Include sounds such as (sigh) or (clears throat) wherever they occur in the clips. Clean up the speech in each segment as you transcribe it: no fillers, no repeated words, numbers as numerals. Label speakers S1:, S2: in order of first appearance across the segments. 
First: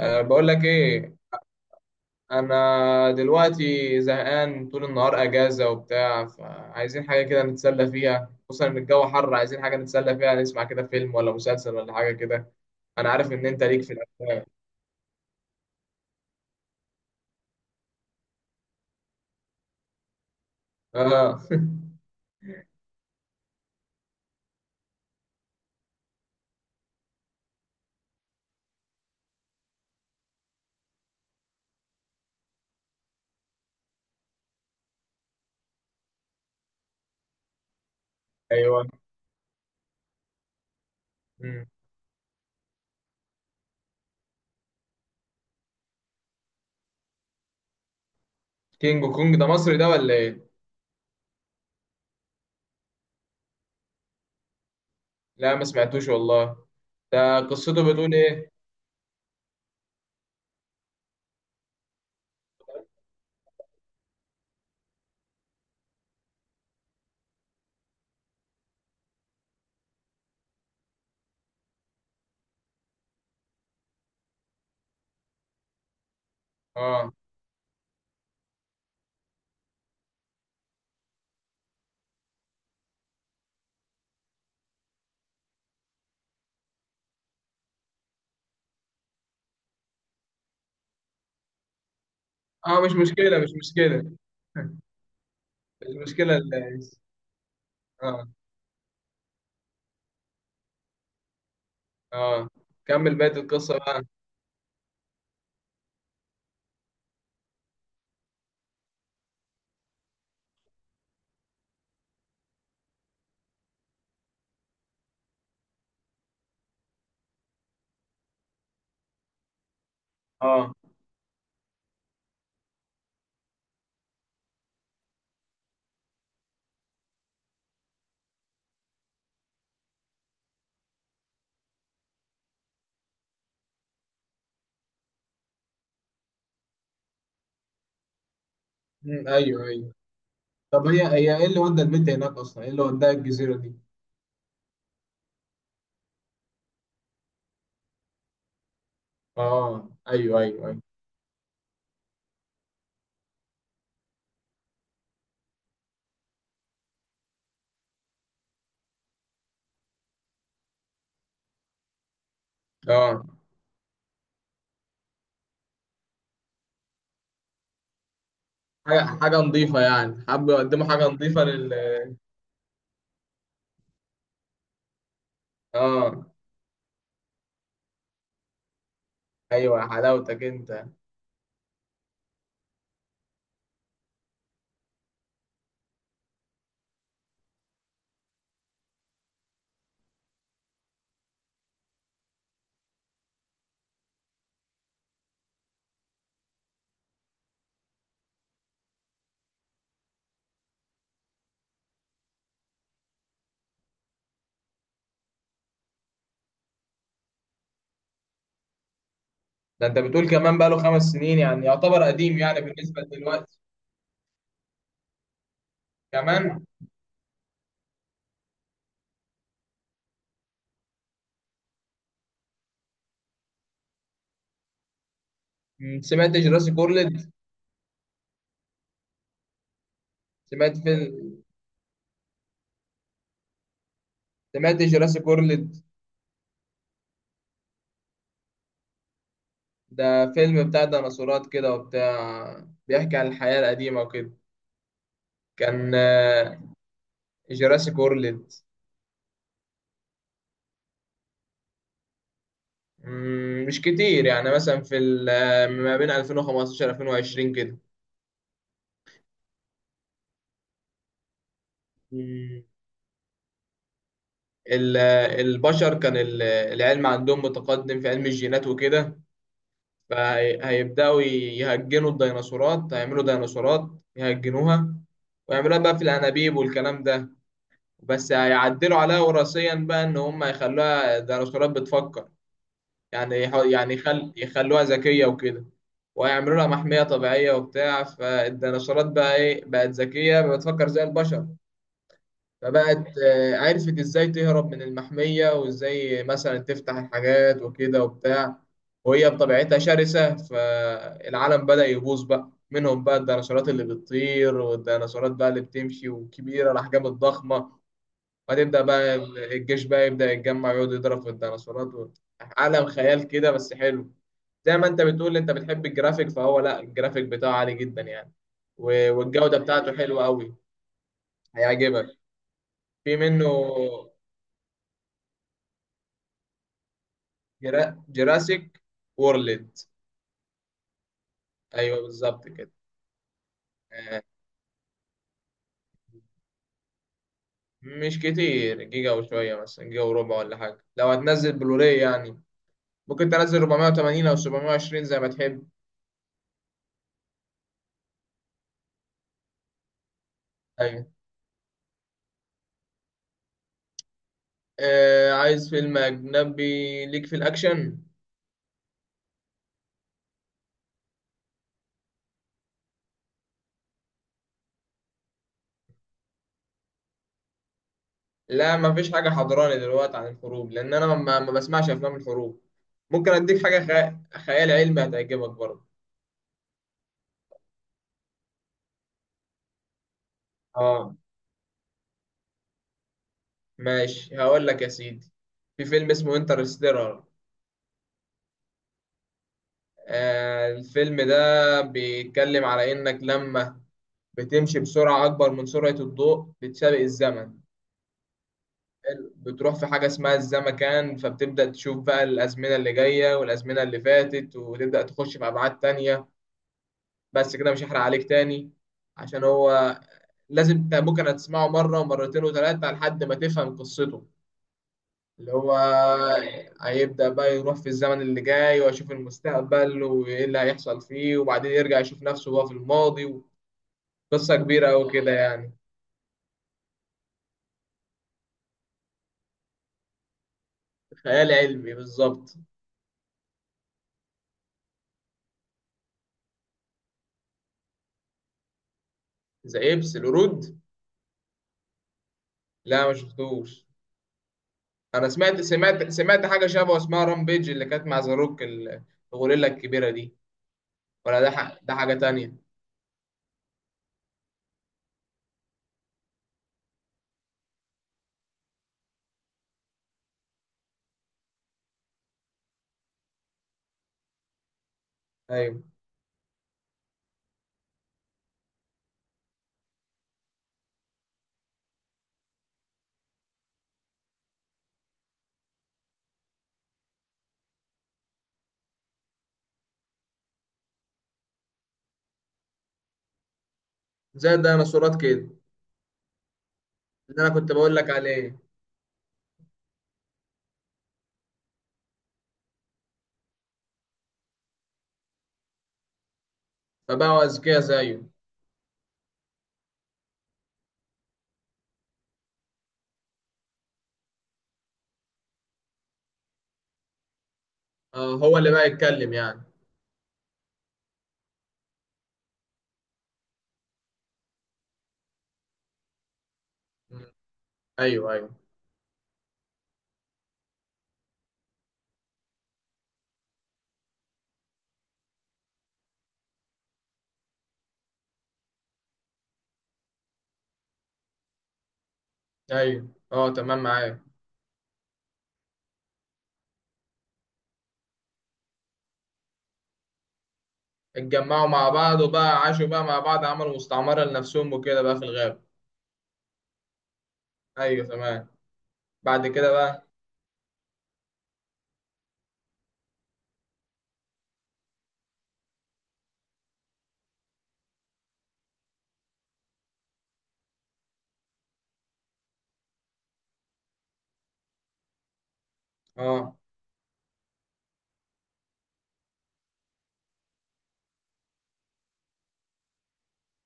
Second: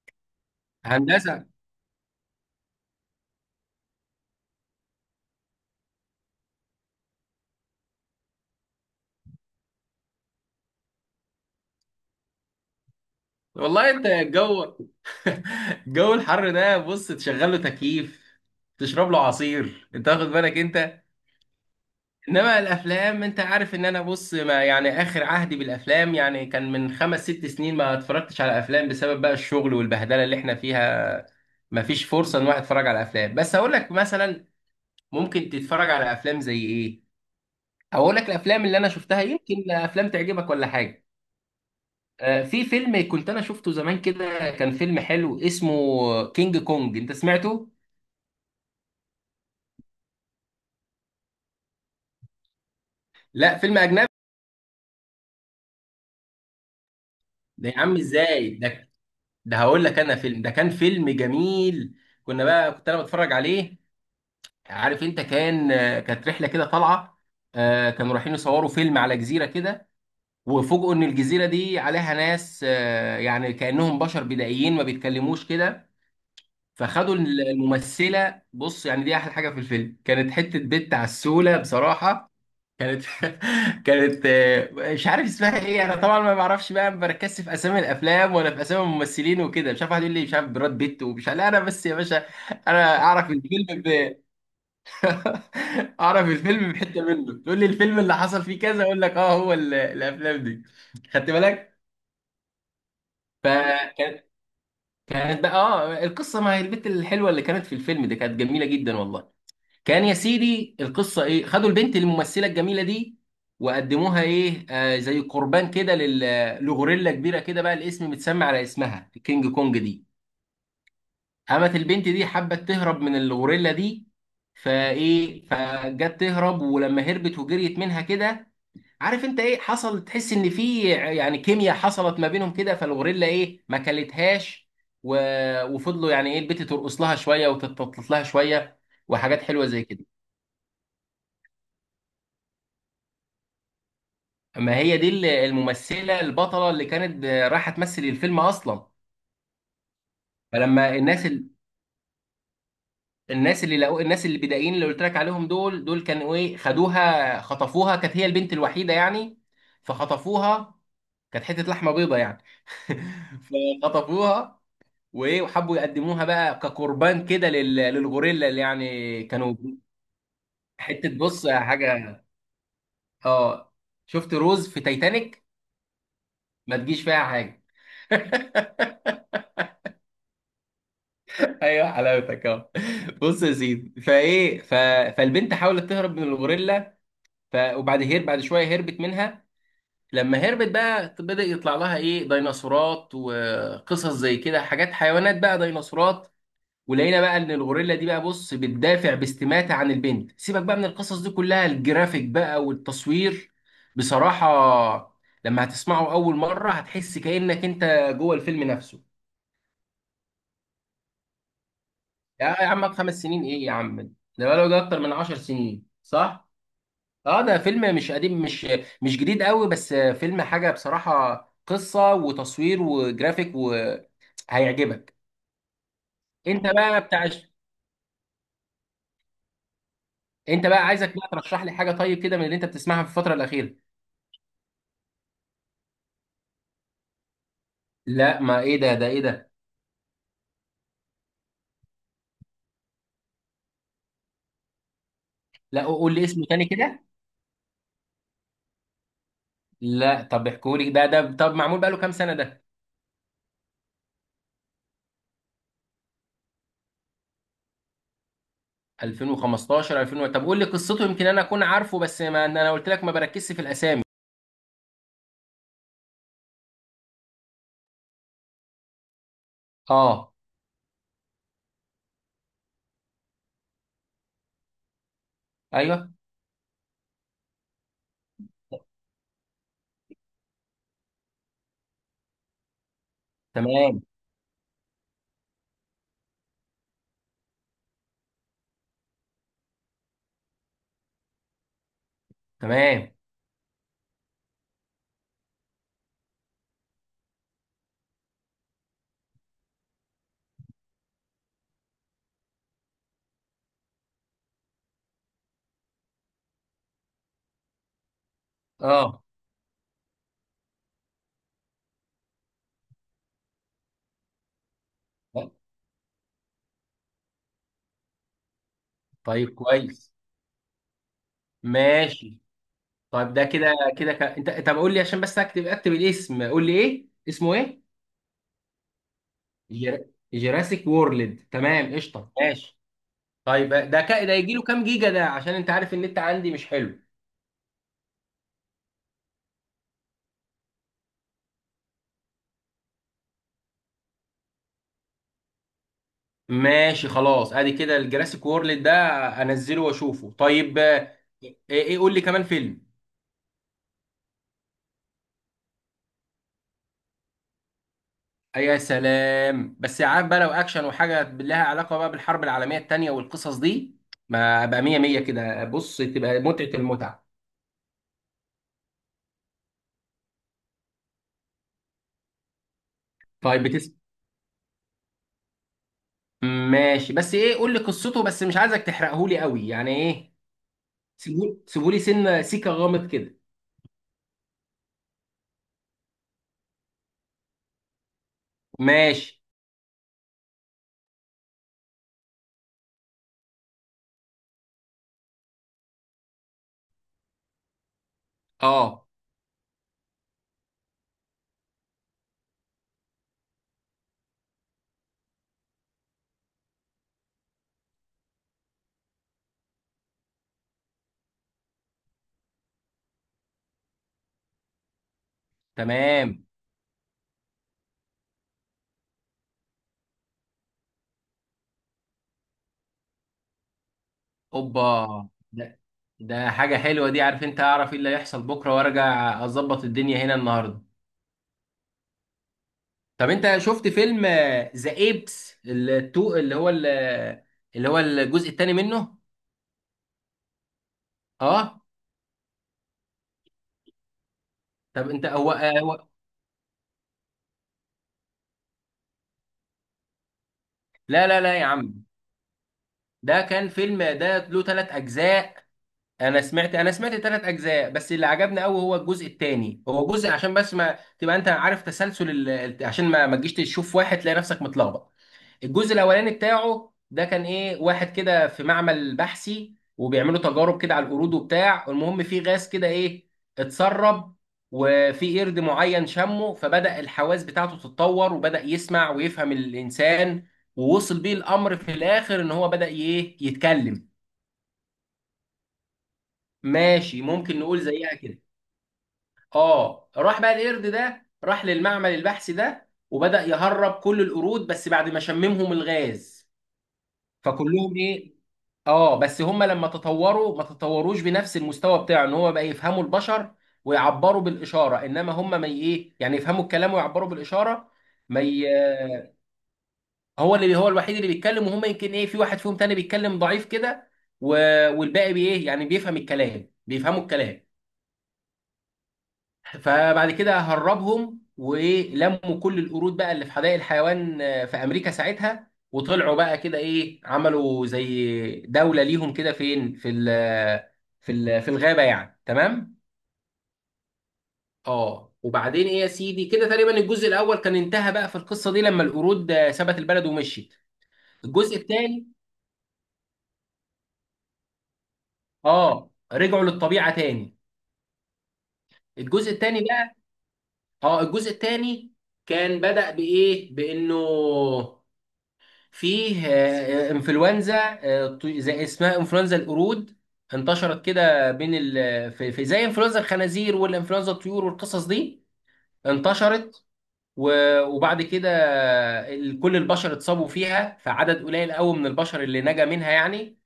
S1: بقول لك ايه.
S2: هندسه.
S1: انا دلوقتي زهقان، طول النهار اجازة وبتاع، فعايزين حاجة كده نتسلى فيها، خصوصا ان الجو حر. عايزين حاجة نتسلى فيها، نسمع كده فيلم ولا مسلسل ولا حاجة كده. انا عارف ان انت ليك
S2: والله
S1: في
S2: انت
S1: الافلام.
S2: الجو الحر ده بص تشغل له تكييف، تشرب له عصير، انت واخد بالك انت؟
S1: اه.
S2: انما الافلام، انت عارف ان انا، بص، ما يعني اخر عهدي بالافلام يعني كان من خمس ست سنين، ما اتفرجتش على افلام بسبب بقى الشغل والبهدله اللي احنا فيها. ما فيش فرصه ان واحد يتفرج على افلام، بس هقول لك مثلا ممكن تتفرج على افلام زي ايه. اقول لك
S1: (laughs)
S2: الافلام اللي انا
S1: ايوه.
S2: شفتها، يمكن افلام تعجبك ولا حاجه.
S1: مم.
S2: في فيلم كنت انا شفته زمان كده، كان فيلم حلو اسمه كينج كونج، انت سمعته؟
S1: كينج كونج ده مصري ده ولا ايه؟
S2: لا، فيلم اجنبي.
S1: لا ما سمعتوش والله. ده
S2: ده يا
S1: قصته
S2: عم
S1: بتقول
S2: ازاي
S1: ايه؟
S2: ده؟ هقول لك انا، فيلم ده كان فيلم جميل. كنا بقى كنت انا بتفرج عليه، عارف انت؟ كان كانت رحله كده طالعه، كانوا رايحين يصوروا فيلم على جزيره كده، وفوجئوا ان الجزيره دي عليها ناس، يعني كانهم بشر بدائيين ما بيتكلموش كده.
S1: اه.
S2: فخدوا الممثله، بص يعني دي احلى حاجه في الفيلم، كانت حته بنت عسوله بصراحه. كانت (laughs) كانت مش عارف اسمها ايه انا طبعا، ما بعرفش بقى، ما بركزش في اسامي الافلام ولا في اسامي الممثلين وكده. مش عارف واحد يقول لي مش عارف براد بيت ومش عارف، لا انا بس يا باشا.
S1: اه، مش
S2: انا اعرف
S1: مشكلة مش
S2: الفيلم
S1: مشكلة. (laughs)
S2: (laughs) اعرف
S1: المشكلة
S2: الفيلم
S1: اللي...
S2: بحته منه، تقول لي الفيلم اللي
S1: اه.
S2: حصل فيه كذا، اقول لك اه هو الافلام دي. خدت بالك؟
S1: اه، كمل بقية القصة بقى.
S2: فكانت، كانت بقى اه القصه، ما هي البت الحلوه اللي كانت في الفيلم ده كانت جميله جدا والله. كان يا سيدي القصه ايه، خدوا البنت الممثله الجميله دي وقدموها ايه آه زي قربان كده لغوريلا كبيره كده، بقى الاسم متسمى على اسمها الكينج كونج دي.
S1: اه.
S2: قامت البنت دي حبت تهرب من الغوريلا دي، فايه فجت تهرب، ولما هربت وجريت منها كده، عارف انت ايه حصل؟ تحس ان في يعني كيمياء حصلت ما بينهم كده، فالغوريلا ايه ما كلتهاش. و... وفضلوا يعني ايه البنت ترقص لها شويه وتتطلط لها شويه
S1: مم،
S2: وحاجات
S1: ايوه
S2: حلوه زي
S1: ايوه.
S2: كده.
S1: طب هي ايه اللي ودى البنت هناك اصلا؟ ايه اللي وداها الجزيرة دي؟
S2: ما هي دي الممثلة البطلة اللي كانت رايحة تمثل الفيلم أصلا.
S1: اه، ايوه ايوه ايوه.
S2: فلما الناس الناس اللي لقوا، الناس اللي بدائيين اللي قلت لك عليهم دول، كانوا إيه، خدوها خطفوها، كانت هي البنت الوحيدة يعني. فخطفوها، كانت حتة لحمة بيضة يعني.
S1: اه،
S2: (laughs) فخطفوها، وإيه وحبوا يقدموها بقى كقربان كده للغوريلا اللي
S1: حاجة
S2: يعني
S1: حاجة
S2: كانوا.
S1: نظيفة يعني، حابب يقدموا حاجة
S2: حتة
S1: نظيفة
S2: بص حاجة،
S1: لل...
S2: آه، شفت روز في تايتانيك؟
S1: اه،
S2: ما تجيش فيها حاجة.
S1: ايوه يا حلاوتك انت.
S2: ايوه حلاوتك اهو. بص يا سيدي، فايه فالبنت حاولت تهرب من الغوريلا. وبعد بعد شويه هربت منها. لما هربت بقى، بدأ يطلع لها ايه ديناصورات وقصص زي كده، حاجات حيوانات بقى ديناصورات. ولقينا بقى ان الغوريلا دي بقى بص بتدافع باستماتة عن البنت. سيبك بقى من القصص دي كلها، الجرافيك بقى والتصوير بصراحة، لما هتسمعه اول مرة هتحس كأنك انت جوه الفيلم نفسه.
S1: ده انت بتقول كمان بقى له خمس سنين، يعني يعتبر قديم
S2: يا
S1: يعني
S2: عم
S1: بالنسبة
S2: خمس سنين
S1: دلوقتي.
S2: ايه يا عم؟ ده بقاله ده اكتر من 10 سنين صح؟
S1: كمان.
S2: اه ده فيلم مش قديم، مش جديد قوي، بس فيلم حاجه بصراحه، قصه وتصوير وجرافيك وهيعجبك.
S1: سمعت
S2: انت
S1: جراسي
S2: بقى بتاع،
S1: كورلد.
S2: انت
S1: سمعت
S2: بقى عايزك بقى
S1: فيلم.
S2: ترشح لي حاجه طيب كده من اللي انت بتسمعها في الفتره الاخيره.
S1: سمعت جراسي كورلد.
S2: لا ما ايه ده، ايه ده؟
S1: ده فيلم بتاع ديناصورات كده وبتاع، بيحكي عن الحياة القديمة وكده.
S2: لا
S1: كان
S2: قول لي اسمه تاني كده.
S1: جراسي كورلد.
S2: لا طب احكوا لي ده، طب معمول بقاله كام سنه ده؟
S1: مش كتير يعني، مثلا في ما بين 2015 2020 كده.
S2: 2015 2000، طب قول لي قصته يمكن انا اكون عارفه، بس ما
S1: مم،
S2: انا قلت لك ما بركزش في الاسامي.
S1: ال- البشر كان العلم عندهم متقدم في علم الجينات وكده.
S2: اه
S1: فهيبدأوا يهجنوا الديناصورات، هيعملوا ديناصورات يهجنوها، ويعملوها بقى في
S2: ايوه
S1: الأنابيب والكلام ده. بس هيعدلوا عليها وراثيا بقى، إن هم يخلوها ديناصورات بتفكر. يعني يعني
S2: تمام
S1: يخلوها ذكية وكده. ويعملوا لها محمية طبيعية وبتاع. فالديناصورات بقى إيه، بقت ذكية بتفكر زي البشر. فبقت
S2: تمام.
S1: عرفت إزاي تهرب من المحمية، وإزاي مثلا تفتح الحاجات وكده وبتاع. وهي بطبيعتها شرسة، فالعالم بدأ يبوظ بقى منهم، بقى الديناصورات اللي بتطير والديناصورات بقى اللي بتمشي وكبيرة الأحجام الضخمة. فتبدأ بقى
S2: اه
S1: الجيش بقى يبدأ يتجمع، يقعد يضرب في الديناصورات و... عالم خيال كده بس حلو. زي ما انت بتقول انت بتحب الجرافيك، فهو لا، الجرافيك بتاعه عالي جدا يعني.
S2: طيب
S1: والجودة بتاعته
S2: كويس،
S1: حلوة قوي. هيعجبك.
S2: ماشي.
S1: في
S2: طيب ده
S1: منه.
S2: كده كده انت طب قول لي عشان بس اكتب، اكتب الاسم، قول لي ايه اسمه ايه.
S1: جراسيك وورلد.
S2: جرا... جراسيك وورلد، تمام
S1: ايوه
S2: قشطه
S1: بالظبط كده.
S2: ماشي. طيب ده
S1: آه،
S2: ده يجي له كام جيجا ده؟ عشان انت عارف ان انت عندي مش حلو.
S1: مش كتير، جيجا وشوية، مثلا جيجا وربع ولا حاجة. لو هتنزل بلوراي يعني، ممكن تنزل 480 او 720 زي ما تحب.
S2: ماشي خلاص ادي كده الجراسيك وورلد ده، انزله واشوفه طيب.
S1: ايوه.
S2: ايه قول لي كمان فيلم.
S1: عايز فيلم اجنبي ليك في الاكشن.
S2: أي يا سلام، بس عارف بقى لو اكشن وحاجه لها علاقه بقى بالحرب العالميه الثانيه والقصص دي، ما ابقى مية مية كده، بص تبقى متعه المتعه.
S1: لا، مفيش حاجة حضراني دلوقتي عن الحروب، لأن أنا ما بسمعش أفلام الحروب. ممكن أديك
S2: طيب
S1: حاجة
S2: بتس،
S1: خيال علمي هتعجبك برضه.
S2: ماشي، بس ايه قول لي قصته، بس مش عايزك تحرقه لي قوي يعني ايه،
S1: آه،
S2: سيبوا سيبوا لي سنه سيكه غامض كده.
S1: ماشي، هقول لك يا سيدي. في فيلم اسمه انترستيلر.
S2: ماشي،
S1: الفيلم ده بيتكلم على إنك لما بتمشي بسرعة أكبر من سرعة الضوء، بتسابق الزمن.
S2: اه
S1: حلو. بتروح في حاجة اسمها الزمكان، فبتبدأ تشوف بقى الأزمنة اللي جاية والأزمنة اللي فاتت، وتبدأ تخش في أبعاد تانية. بس كده مش هحرق عليك تاني، عشان هو لازم انت ممكن هتسمعه مرة ومرتين وثلاثة لحد ما تفهم قصته. اللي هو
S2: تمام.
S1: هيبدأ بقى يروح في الزمن اللي جاي ويشوف المستقبل وإيه اللي هيحصل فيه، وبعدين يرجع يشوف نفسه وهو في الماضي. قصة
S2: اوبا!
S1: كبيرة أوي كده يعني.
S2: ده، ده حاجه حلوه دي، عارف انت؟ اعرف ايه اللي هيحصل بكره وارجع اظبط الدنيا هنا النهارده.
S1: خيال علمي بالظبط.
S2: طب انت شفت فيلم ذا ايبس التو اللي هو اللي هو الجزء الثاني منه؟
S1: زي إبس القرود.
S2: اه.
S1: لا ما شفتوش.
S2: طب انت
S1: أنا
S2: هو
S1: سمعت
S2: هو،
S1: سمعت سمعت حاجة شبه اسمها رامبيج، اللي كانت مع زاروك الغوريلا الكبيرة دي.
S2: لا
S1: ولا
S2: لا
S1: ده
S2: لا يا عم،
S1: حاجة تانية.
S2: ده كان فيلم ده له ثلاث اجزاء. انا سمعت ثلاث اجزاء، بس اللي عجبني قوي هو الجزء الثاني، هو جزء عشان بس ما تبقى انت عارف تسلسل عشان ما تجيش تشوف واحد تلاقي نفسك متلخبط.
S1: أيوه.
S2: الجزء الاولاني بتاعه ده كان ايه واحد كده في معمل بحثي، وبيعملوا تجارب كده على القرود وبتاع، المهم في غاز كده ايه اتسرب، وفي قرد معين شمه، فبدأ الحواس بتاعته تتطور وبدأ يسمع ويفهم الإنسان. ووصل بيه الأمر في الآخر إن هو بدأ ايه يتكلم.
S1: زي الديناصورات كده،
S2: ماشي
S1: اللي أنا
S2: ممكن
S1: كنت
S2: نقول
S1: بقول لك
S2: زيها كده.
S1: عليه.
S2: اه راح بقى القرد ده راح للمعمل البحثي ده، وبدأ يهرب كل القرود بس بعد ما شممهم الغاز.
S1: فبقوا أذكياء
S2: فكلهم
S1: زيه.
S2: ايه، اه بس هم لما تطوروا ما تطوروش بنفس المستوى بتاعه، ان هو بقى يفهموا البشر ويعبروا بالاشاره، انما هم ما ي- ايه يعني يفهموا الكلام ويعبروا بالاشاره.
S1: اه،
S2: ما
S1: هو
S2: ي...
S1: اللي بقى يتكلم يعني.
S2: هو اللي هو الوحيد اللي بيتكلم، وهم يمكن ايه في واحد فيهم تاني بيتكلم ضعيف كده. و... والباقي بايه يعني بيفهم الكلام، بيفهموا
S1: مم.
S2: الكلام.
S1: ايوه ايوه
S2: فبعد كده هربهم ولموا كل القرود بقى اللي في حدائق الحيوان، في امريكا ساعتها، وطلعوا بقى كده ايه عملوا زي دولة ليهم كده، فين؟ في ال في في الغابة يعني، تمام.
S1: ايوه. اه تمام، معايا.
S2: اه وبعدين ايه يا سيدي، كده تقريبا الجزء الاول كان انتهى بقى في القصة دي لما القرود سابت البلد ومشيت.
S1: اتجمعوا
S2: الجزء
S1: مع بعض
S2: الثاني،
S1: وبقى عاشوا بقى مع بعض، عملوا مستعمرة لنفسهم وكده بقى في الغابة.
S2: اه رجعوا للطبيعة تاني.
S1: ايوه تمام. بعد
S2: الجزء
S1: كده
S2: الثاني
S1: بقى.
S2: بقى، اه الجزء الثاني كان بدأ بإيه، بإنه فيه انفلونزا، زي اسمها انفلونزا القرود، انتشرت كده بين في زي انفلونزا الخنازير والانفلونزا الطيور والقصص دي،
S1: اه.
S2: انتشرت. وبعد كده كل البشر اتصابوا فيها، فعدد قليل قوي من البشر اللي نجا منها يعني.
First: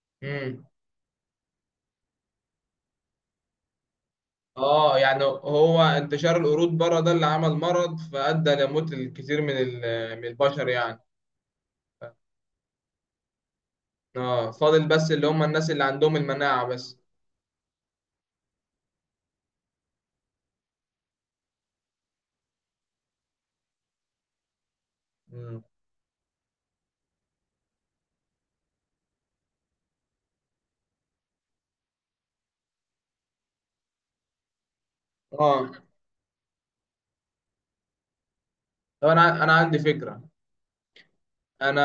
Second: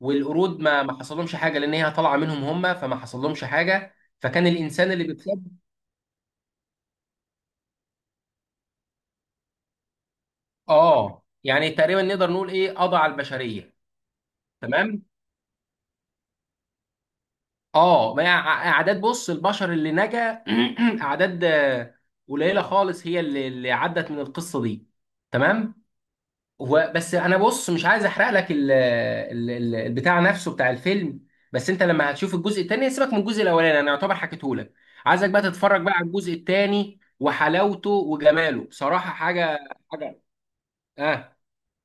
S2: والقرود
S1: امم.
S2: ما حصلهمش حاجه لان هي طالعه منهم هم، فما حصلهمش حاجه. فكان الانسان
S1: اه،
S2: اللي
S1: يعني
S2: بيتصاب،
S1: هو انتشار القرود بره ده اللي عمل مرض، فأدى لموت الكثير من من البشر يعني.
S2: اه يعني تقريبا نقدر نقول ايه قضى على البشريه.
S1: اه، فاضل
S2: تمام.
S1: بس اللي هم الناس اللي عندهم المناعة بس.
S2: اه ما هي اعداد بص البشر اللي نجا (clears throat) اعداد قليله خالص هي اللي عدت من القصه دي.
S1: مم.
S2: تمام. هو بس انا بص مش عايز احرق لك البتاع نفسه بتاع الفيلم، بس انت لما هتشوف الجزء التاني يعني سيبك من الجزء الاولاني انا يعتبر حكيته لك. عايزك بقى
S1: اه،
S2: تتفرج بقى على الجزء التاني، وحلاوته وجماله
S1: طب
S2: بصراحه
S1: انا
S2: حاجه.
S1: عندي
S2: حاجه،
S1: فكرة.
S2: اه
S1: انا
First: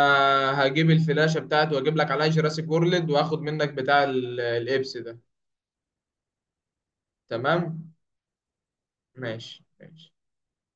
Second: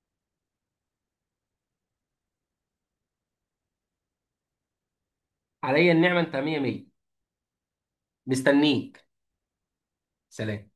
S1: هجيب الفلاشه بتاعتي واجيب لك عليها جراسيك وورلد، واخد منك بتاع الابس ده.
S2: عليا النعمه انت مية مية.
S1: تمام.
S2: مستنيك.
S1: ماشي ماشي.
S2: سلام.